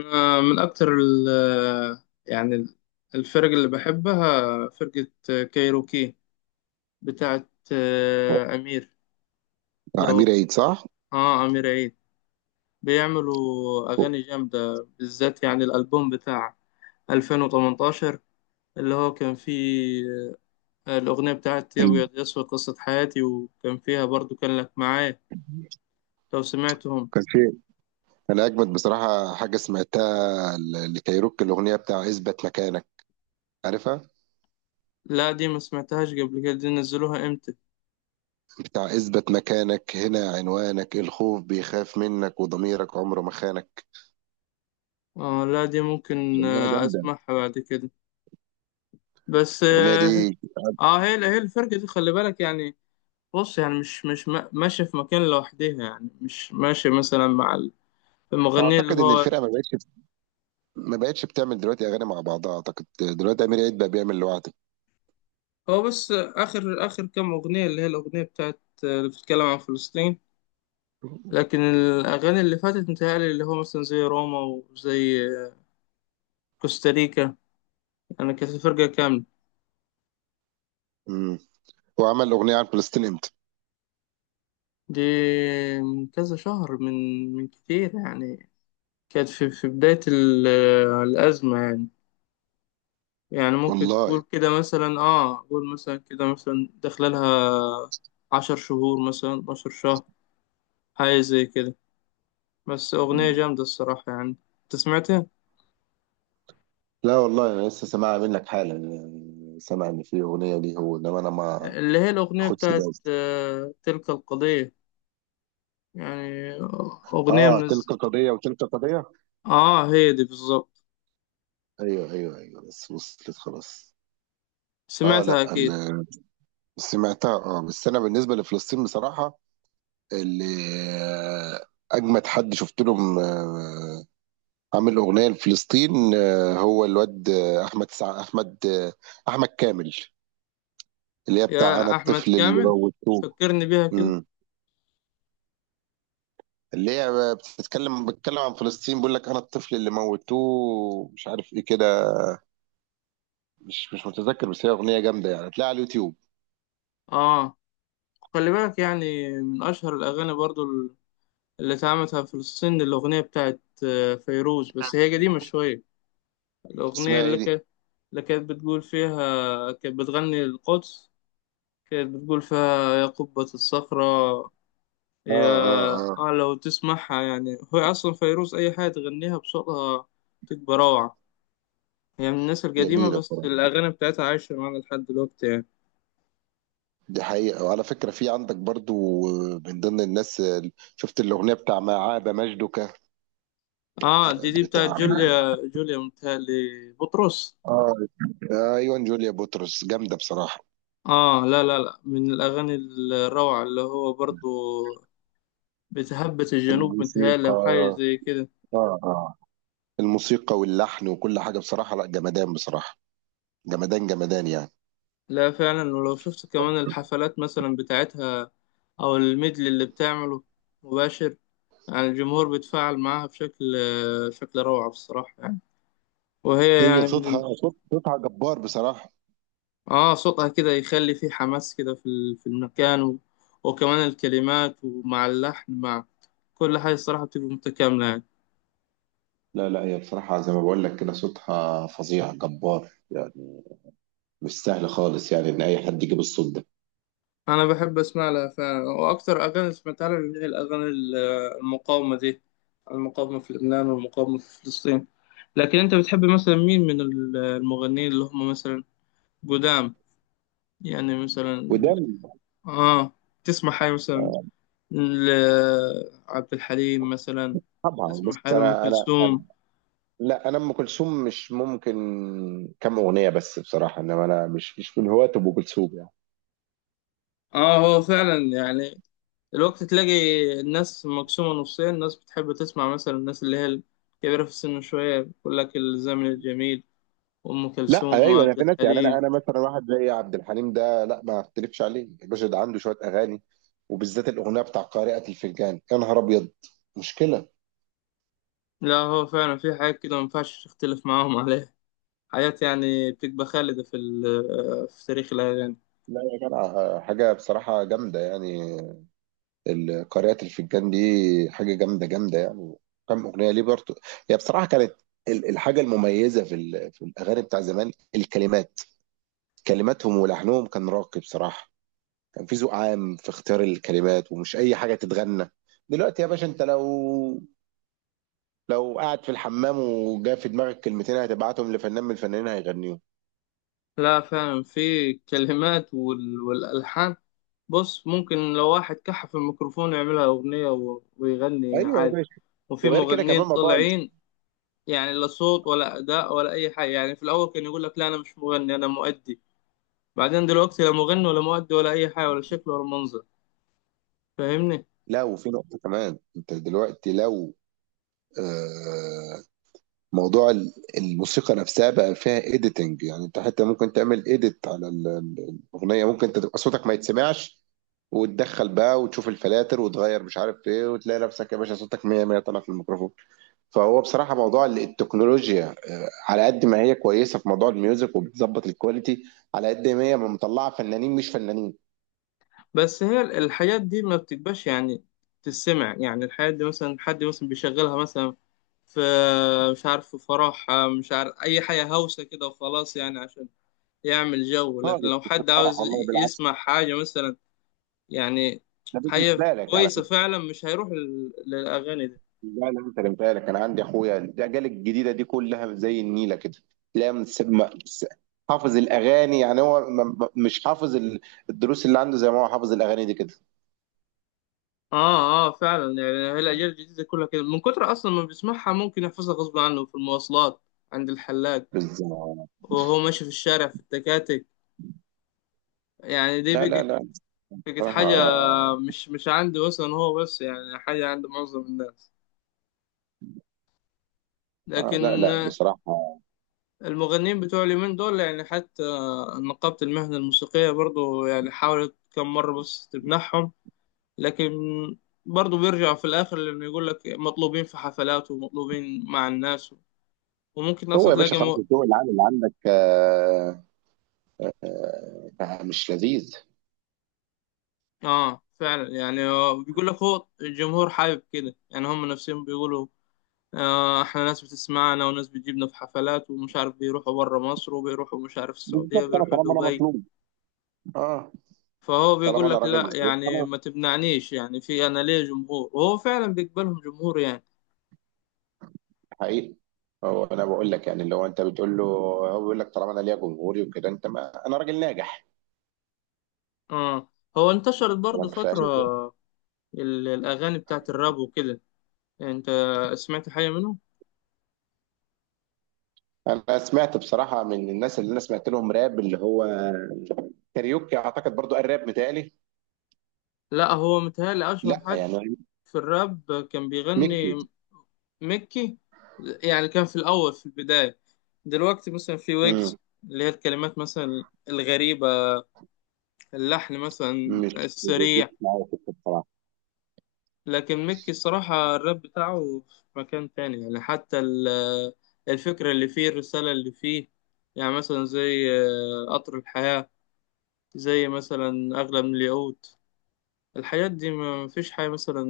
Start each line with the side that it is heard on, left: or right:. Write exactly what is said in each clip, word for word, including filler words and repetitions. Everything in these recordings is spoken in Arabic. left: أنا من أكتر ال يعني ال- الفرق اللي بحبها فرقة كايروكي بتاعت آه، أمير
right: بتاع
left: لو
right: امير عيد صح؟
left: آه أمير عيد. بيعملوا أغاني جامدة، بالذات يعني الألبوم بتاع ألفين وثمنتاشر اللي هو كان فيه آه، الأغنية بتاعت يا
right: ال-
left: أبيض يا أسود، قصة حياتي، وكان فيها برضو كان لك معايا، لو سمعتهم.
right: كان في انا اجمد بصراحه حاجه سمعتها ل- لكايروكي الاغنيه بتاع اثبت مكانك، عارفها؟
left: لا، دي ما سمعتهاش قبل كده. دي نزلوها إمتى؟
right: بتاع اثبت مكانك هنا عنوانك، الخوف بيخاف منك وضميرك عمره ما خانك.
left: آه، لا دي ممكن
right: اغنيه
left: آه،
right: جامده
left: أسمعها بعد كده. بس
right: الاغنيه
left: اه
right: دي.
left: آه، هي هي الفرقة دي، خلي بالك يعني. بص يعني مش مش ما- ماشية في مكان لوحدها، يعني مش ماشية مثلا مع ال- المغنية، اللي
right: اعتقد ان
left: هو
right: الفرقه ما بقتش ما بقتش بتعمل دلوقتي اغاني مع بعضها، اعتقد دلوقتي امير عيد بقى بيعمل لوحده.
left: هو بس آخر آخر كام أغنية اللي هي الأغنية بتاعت آه، اللي بتتكلم عن فلسطين. لكن الأغاني اللي فاتت متهيألي اللي هو مثلا زي روما، وزي آه، كوستاريكا، يعني كانت فرقة كاملة.
right: امم هو عمل اغنيه عن فلسطين امتى؟
left: دي من كذا شهر، من من كتير يعني. كانت في في بداية ال- آه، الأزمة يعني. يعني ممكن
right: والله.
left: تقول كده مثلا، اه قول مثلا كده، مثلا داخله لها عشر شهور، مثلا عشر شهر، حاجة زي كده. بس أغنية
right: مم.
left: جامدة الصراحة يعني. أنت سمعتها؟
right: لا والله انا لسه سامعها منك حالا، يعني سامع ان في اغنيه ليه هو انما انا ما
left: اللي هي الأغنية
right: خد سباق.
left: بتاعت آه تلك القضية. يعني أغنية من
right: اه تلك
left: الز...
right: قضية وتلك قضية.
left: اه، هي دي بالظبط.
right: ايوه ايوه ايوه، بس وصلت خلاص. اه،
left: سمعتها
right: لا
left: أكيد.
right: ال- سمعتها اه، بس انا بالنسبة لفلسطين بصراحة، اللي آه، اجمد حد شفت لهم آه، عامل اغنية لفلسطين آه، هو الواد آه، احمد سع... احمد آه، احمد كامل، اللي هي بتاع انا
left: يا أحمد
right: الطفل اللي
left: كامل،
right: موتوه.
left: فكرني بيها كده.
right: امم. اللي هي بتتكلم بتتكلم عن فلسطين، بيقول لك انا الطفل اللي موتوه مش عارف ايه كده. مش مش متذكر، بس هي اغنيه جامده يعني، هتلاقيها على اليوتيوب.
left: اه، خلي بالك يعني، من أشهر الأغاني برضو اللي اتعملت في فلسطين، الأغنية بتاعت آه، فيروز، بس هي قديمة شوية. الأغنية
right: اسمها ايه
left: اللي
right: دي؟
left: كانت اللي كانت بتقول فيها، كانت بتغني القدس. كانت بتقول فيها: يا قبة الصخرة،
right: اه
left: يا
right: اه اه.
left: آه، لو تسمعها يعني، هو أصلا فيروز أي حاجة تغنيها بصوتها تبقى روعة. هي من الناس القديمة،
right: جميلة
left: بس
right: بصراحة،
left: الأغاني بتاعتها عايشة معانا لحد دلوقتي يعني.
right: دي حقيقة. وعلى فكرة في عندك برضو آه، من ضمن الناس ال- شفت الأغنية بتاع ما عاب مجدك،
left: آه، دي دي بتاعت
right: بتاع
left: جوليا جوليا متهيألي، بطرس.
right: اه. ايوه، جوليا بطرس جامدة بصراحة.
left: آه، لا لا لا، من الأغاني الروعة اللي هو برضو بتهبس الجنوب متهيألي،
right: الموسيقى،
left: أو حاجة زي كده.
right: اه اه، الموسيقى واللحن وكل حاجة بصراحة، لا جمدان بصراحة، جمدان جمدان يعني.
left: لا، فعلا، ولو شفت كمان الحفلات مثلا بتاعتها، أو الميدل اللي بتعمله مباشر، يعني الجمهور بيتفاعل معاها بشكل شكل روعة بصراحة يعني. وهي
right: هي
left: يعني من ال-
right: صوتها صوت صوتها جبار بصراحة.
left: آه، صوتها كده يخلي فيه حماس كده في ال- في المكان. و... وكمان الكلمات، ومع اللحن، مع كل حاجة الصراحة بتبقى متكاملة يعني.
right: لا لا، هي بصراحة زي ما بقول لك كده، صوتها فظيع جبار يعني، مش سهل خالص يعني إن أي حد يجيب الصوت ده.
left: انا بحب اسمع لها فعلا، واكتر اغاني سمعتها لها اللي هي الاغاني ال- المقاومه دي، المقاومه في لبنان والمقاومه في فلسطين. لكن انت بتحب مثلا مين من ال- المغنيين، اللي هم مثلا قدام، يعني مثلا
right: وده
left: بت- اه، تسمع حاجه مثلا لعبد الحليم مثلا،
right: طبعا،
left: تسمع
right: بص
left: حاجه لام
right: انا انا،
left: كلثوم؟
right: لا انا ام كلثوم مش ممكن، كم اغنيه بس بصراحه، انما انا مش مش من هواة ام كلثوم يعني.
left: اه، هو فعلا يعني، الوقت تلاقي الناس مقسومة نصين، ناس بتحب تسمع مثلا الناس اللي هي الكبيرة في السن شوية، بيقول لك الزمن الجميل وأم
right: لا
left: كلثوم
right: ايوه، انا
left: وعبد
right: في ناس يعني، انا
left: الحليم.
right: انا مثلا واحد زي عبد الحليم ده لا ما اختلفش عليه، الباشا ده عنده شويه اغاني، وبالذات الاغنيه بتاع قارئة الفنجان، يا نهار ابيض، مشكله.
left: لا، هو فعلا في حاجات كده ما ينفعش تختلف معاهم عليها، حاجات يعني بتبقى خالدة في ال- في تاريخ الأغاني.
right: لا يا جدع، حاجه بصراحه جامده يعني، ال- قارئة الفنجان دي حاجه جامده جامده يعني. كم اغنيه ليه برضه. هي بصراحه كانت ال- الحاجه المميزه في ال- في الاغاني بتاع زمان الكلمات، كلماتهم ولحنهم كان راقي بصراحة. كان في ذوق عام في اختيار الكلمات، ومش أي حاجة تتغنى. دلوقتي يا باشا أنت لو، لو قاعد في الحمام وجا في دماغك كلمتين هتبعتهم لفنان من الفنانين هيغنيهم.
left: لا، فعلا، في كلمات وال- والألحان. بص، ممكن لو واحد كحف الميكروفون يعملها أغنية و- ويغني
right: ايوه يا
left: عادي.
right: باشا.
left: وفي
right: وغير كده
left: مغنيين
right: كمان موضوع ال-
left: طالعين يعني لا صوت ولا أداء ولا أي حاجة، يعني في الأول كان يقول لك: لا أنا مش مغني، أنا مؤدي. بعدين دلوقتي لا مغني ولا مؤدي ولا أي حاجة، ولا شكل ولا منظر. فاهمني؟
right: لو في نقطة كمان، انت دلوقتي لو آه موضوع ال- الموسيقى نفسها بقى فيها اديتنج، يعني انت حتى ممكن تعمل اديت على ال- ال- الاغنية، ممكن انت تبقى صوتك ما يتسمعش، وتدخل بقى وتشوف الفلاتر وتغير مش عارف ايه، وتلاقي نفسك يا باشا صوتك مية مية طالع في الميكروفون. فهو بصراحه موضوع التكنولوجيا آه، على قد ما هي كويسه في موضوع الميوزك وبتظبط الكواليتي، على قد ما هي مطلعه فنانين مش فنانين.
left: بس هي الحاجات دي ما بتبقاش يعني تسمع، يعني الحاجات دي مثلا حد مثلا بيشغلها مثلا في، مش عارف، في فرح، مش عارف أي حاجة، هوسة كده وخلاص، يعني عشان يعمل جو. لكن
right: خالص،
left: لو
right: كنت
left: حد
right: فرح
left: عاوز
right: والله بالعكس.
left: يسمع حاجة مثلا، يعني
right: ده بالنسبه
left: حاجة
right: لك على
left: كويسة
right: فكره.
left: فعلا، مش هيروح لل- للأغاني دي.
right: لا لا، انت اللي بالك، انا عندي اخويا الاجيال الجديده دي كلها زي النيله كده. لا مس- ما- مس- حافظ الاغاني، يعني هو م- م- مش حافظ ال- الدروس اللي عنده زي ما هو حافظ الاغاني دي كده.
left: اه اه، فعلا يعني، هي الأجيال الجديدة كلها كده، من كتر أصلا ما بيسمعها ممكن يحفظها غصب عنه في المواصلات، عند الحلاق،
right: بالظبط.
left: وهو ماشي في الشارع، في التكاتك، يعني دي
right: لا لا
left: بقت
right: لا
left: بقت حاجة،
right: بصراحة.
left: مش مش عندي مثلا هو بس، يعني حاجة عند معظم الناس.
right: آه لا
left: لكن
right: لا
left: آه،
right: بصراحة.
left: المغنيين بتوع اليومين دول يعني، حتى نقابة المهنة الموسيقية برضو يعني حاولت كم مرة بس تمنحهم، لكن برضو بيرجعوا في الآخر لأنه يقول لك مطلوبين في حفلات ومطلوبين مع الناس، وممكن
right: هو
left: أصلا
right: يا باشا
left: تلاقي
right: خلاص،
left: م...
right: الجو العام اللي عندك آه آه، مش لذيذ.
left: آه، فعلا يعني، آه، بيقول لك هو الجمهور حابب كده، يعني هم نفسهم بيقولوا: آه، احنا ناس بتسمعنا وناس بتجيبنا في حفلات، ومش عارف بيروحوا بره مصر، وبيروحوا مش عارف السعودية،
right: بالظبط، أنا
left: بيروحوا
right: طالما أنا
left: دبي.
right: مطلوب اه،
left: فهو
right: طالما
left: بيقول
right: أنا
left: لك
right: راجل
left: لا،
right: مطلوب
left: يعني
right: خلاص،
left: ما تمنعنيش، يعني في، انا ليه جمهور، وهو فعلا بيقبلهم جمهور يعني.
right: حقيقي. هو أنا بقول لك، يعني اللي هو أنت بتقول له، هو بيقول لك طالما أنا ليا جمهوري وكده، أنت ما أنا راجل ناجح،
left: اه، هو انتشرت برضه
right: لك
left: فترة
right: فاهم.
left: ال- الاغاني بتاعت الراب وكده. انت سمعت حاجة منهم؟
right: أنا سمعت بصراحة، من الناس اللي أنا سمعت لهم راب اللي هو كاريوكي، أعتقد برضو قال راب متهيألي.
left: لا، هو متهيألي اشهر
right: لا
left: حد
right: يعني،
left: في الراب كان
right: ميكي.
left: بيغني، مكي. يعني كان في الاول، في البداية، دلوقتي مثلا في
right: مم.
left: ويجز اللي هي الكلمات مثلا الغريبة، اللحن مثلا
right: مش بيجيش
left: السريع.
right: معايا سكة بصراحة.
left: لكن ميكي الصراحة الراب بتاعه في مكان تاني، يعني حتى ال- الفكرة اللي فيه، الرسالة اللي فيه، يعني مثلا زي آه، قطر الحياة، زي مثلا أغلى من الياقوت، الحاجات دي ما فيش حاجة مثلا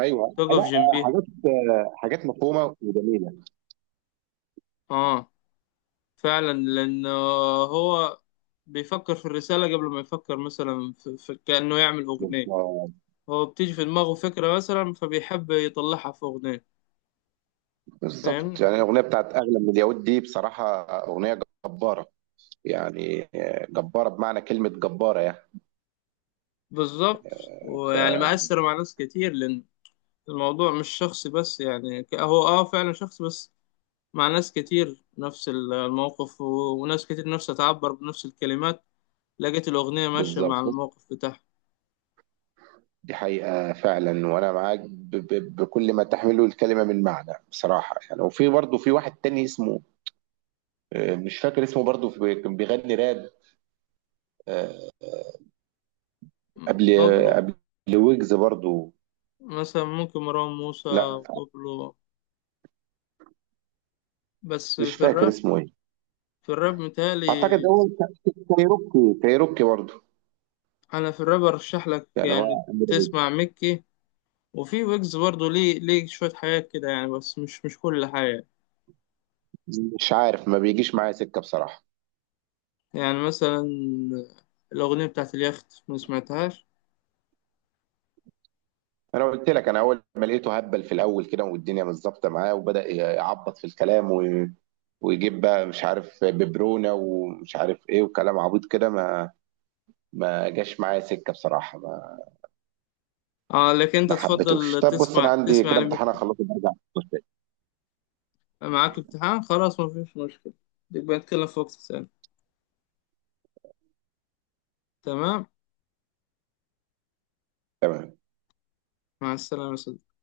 right: ايوه،
left: تقف
right: لا.
left: جنبيها.
right: حاجات، حاجات مفهومه وجميله.
left: اه، فعلا، لأن هو بيفكر في الرسالة قبل ما يفكر مثلا في في كأنه يعمل أغنية.
right: بالظبط.
left: هو بتيجي في دماغه فكرة مثلا، فبيحب يطلعها في أغنية،
right: بالظبط.
left: فاهمني؟
right: يعني الاغنيه بتاعت اغلى من اليهود دي بصراحه اغنيه جباره يعني، جباره بمعنى كلمه جباره يعني.
left: بالظبط. ويعني مأثر مع ناس كتير، لأن الموضوع مش شخصي، بس يعني ك- هو اه فعلا شخصي، بس مع ناس كتير نفس ال- الموقف، و- وناس كتير نفسها تعبر بنفس الكلمات، لقيت الأغنية ماشية مع
right: فبالظبط،
left: الموقف بتاعها.
right: دي حقيقه فعلا، وانا معاك ب- ب- بكل ما تحمله الكلمه من معنى بصراحه يعني. وفي برضه في واحد تاني اسمه آه، مش فاكر اسمه، برضه في- كان بيغني راب آه، قبل،
left: بابلو،
right: قبل ويجز برضه.
left: مثلا ممكن مروان موسى،
right: لا
left: بابلو بس
right: مش
left: في
right: فاكر
left: الراب،
right: اسمه ايه،
left: في الراب متهيألي.
right: اعتقد هو ك- كايروكي كايروكي برضه،
left: أنا في الراب أرشح لك
right: يعني
left: يعني
right: هو أمير عيد.
left: تسمع ميكي. وفي ويجز برضه ليه ليه شوية حاجات كده يعني، بس مش مش كل حاجة.
right: مش عارف، ما بيجيش معايا سكه بصراحه.
left: يعني مثلا الأغنية بتاعت اليخت، ما سمعتهاش؟
right: انا قلت لك انا اول ما لقيته هبل في الاول كده، والدنيا مش ظابطه معاه، وبدا يعبط في الكلام، و... ويجيب بقى مش عارف ببرونه ومش عارف ايه وكلام عبيط كده، ما ما جاش معايا سكه بصراحه، ما
left: اه، لكن انت
right: ما حبيتوش.
left: تفضل
right: طب بص انا
left: تسمع
right: عندي
left: تسمع
right: كده امتحان
left: لمكة.
right: اخلصه برجع.
left: معاك امتحان؟ خلاص، ما فيش مشكلة، نبقى نتكلم في وقت تاني. تمام.
right: تمام.
left: مع السلامة يا صديقي.